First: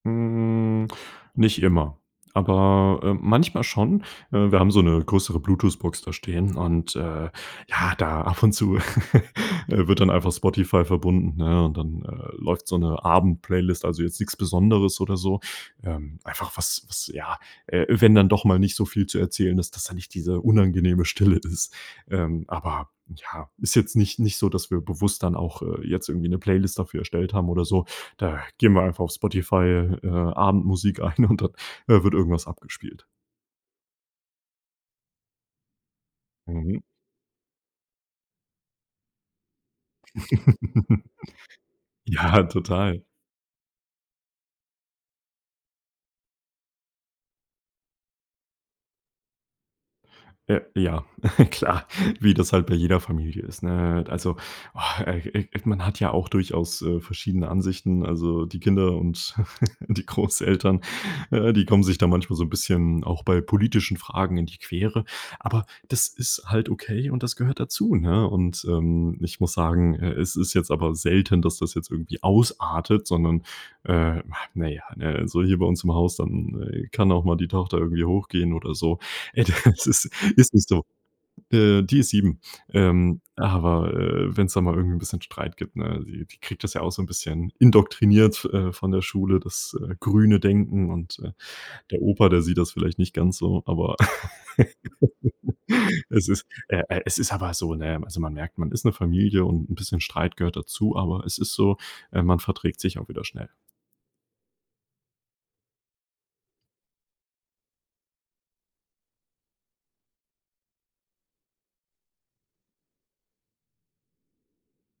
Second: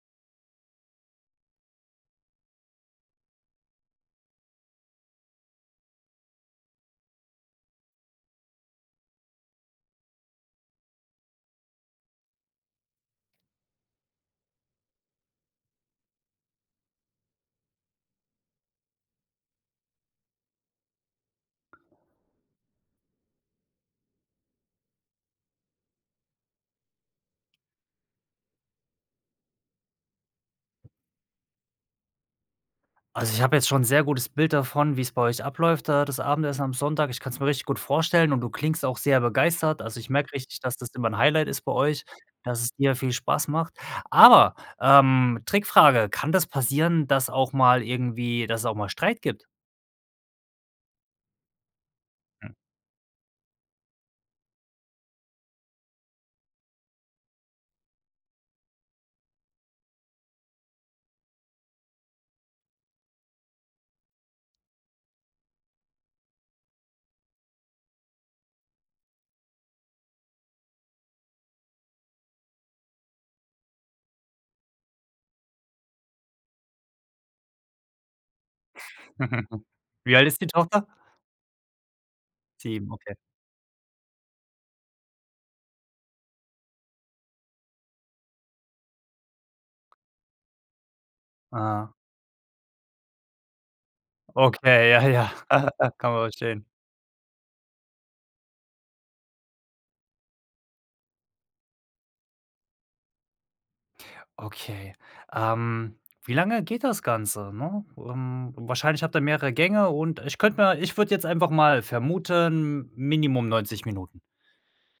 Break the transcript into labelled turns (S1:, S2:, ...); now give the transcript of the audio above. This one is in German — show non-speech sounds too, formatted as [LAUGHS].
S1: Hm, nicht immer, aber, ähm, manchmal schon. Äh, wir haben so 'ne größere Bluetooth-Box da stehen und, äh, ja, da ab und zu, [CHUCKLES] äh, wird dann einfach Spotify verbunden, ne und dann, äh, läuft so 'ne Abend-Playlist, also, jetzt nix Besonderes oder so, ähm, einfach was was ja, äh, wenn dann doch mal nicht so viel zu erzählen ist, dass da nicht diese unangenehme Stille ist. Ähm, aber ja, ist jetzt nicht nicht so, dass wir bewusst dann auch, äh, jetzt irgendwie 'ne Playlist dafür erstellt haben oder so, da geben wir einfach auf Spotify, äh, Abendmusik ein und dann, äh, wird irgendwas abgespielt.
S2: Also, ich habe jetzt schon 'n sehr gutes Bild davon, wie's bei euch abläuft da das Abendessen am
S1: Mhm.
S2: Sonntag. Ich kann's mir richtig gut vorstellen und du klingst auch sehr begeistert. Also, ich merke richtig, dass das immer
S1: [CHUCKLES]
S2: 'n Highlight ist bei euch
S1: Ja,
S2: und dass es dir
S1: total.
S2: viel Spaß macht. Aber, ähm, Trickfrage: Kann das passieren, dass auch mal irgendwie dass es auch mal Streit gibt?
S1: Äh, ja, [CHUCKLES] klar, wie das
S2: [SNORTS]
S1: halt bei jeder Familie ist, ne? Also, ah, äh, äh, äh, man hat ja auch durchaus, äh, verschiedene Ansichten, also die Kinder und [CHUCKLES] die Großeltern, äh, die kommen sich da manchmal so 'n bisschen auch bei politischen Fragen in die Quere, aber das ist halt okay und das gehört dazu, ne, und, ähm, ich muss sagen, äh, es ist jetzt aber selten, dass das jetzt irgendwie ausartet, sondern, äh, na ja, ne? Also, hier bei uns im Haus, dann kann auch mal die Tochter irgendwie hochgehen oder so: „Ey,
S2: [CHUCKLES]
S1: das ist
S2: Wie alt ist die
S1: ist nicht so.”
S2: Tochter?
S1: Äh, die ist 7,
S2: 7, okay.
S1: ähm, aber, äh, wenn's da mal irgend 'n bisschen Streit gibt ne, die die kriegt das ja auch so 'n bisschen indoktriniert, äh, von der Schule, das, äh, grüne Denken und, äh,
S2: Ah.
S1: der Opa, der sieht das vielleicht nicht ganz so, aber
S2: Okay, ja, ja,
S1: [LAUGHS]
S2: [CHUCKLES] kann man
S1: es ist,
S2: verstehen.
S1: äh äh, es ist aber so, ne, also, man merkt, man ist 'ne Familie und 'n bisschen Streit gehört dazu, aber es ist so, ähm, man verträgt sich auch wieder schnell.
S2: Okay. Ähm, wie lange geht das Ganze? Ne, ähm, wahrscheinlich habt ihr mehrere Gänge und ich könnte mir ich würde jetzt einfach mal vermuten, m minimum 90 Minuten.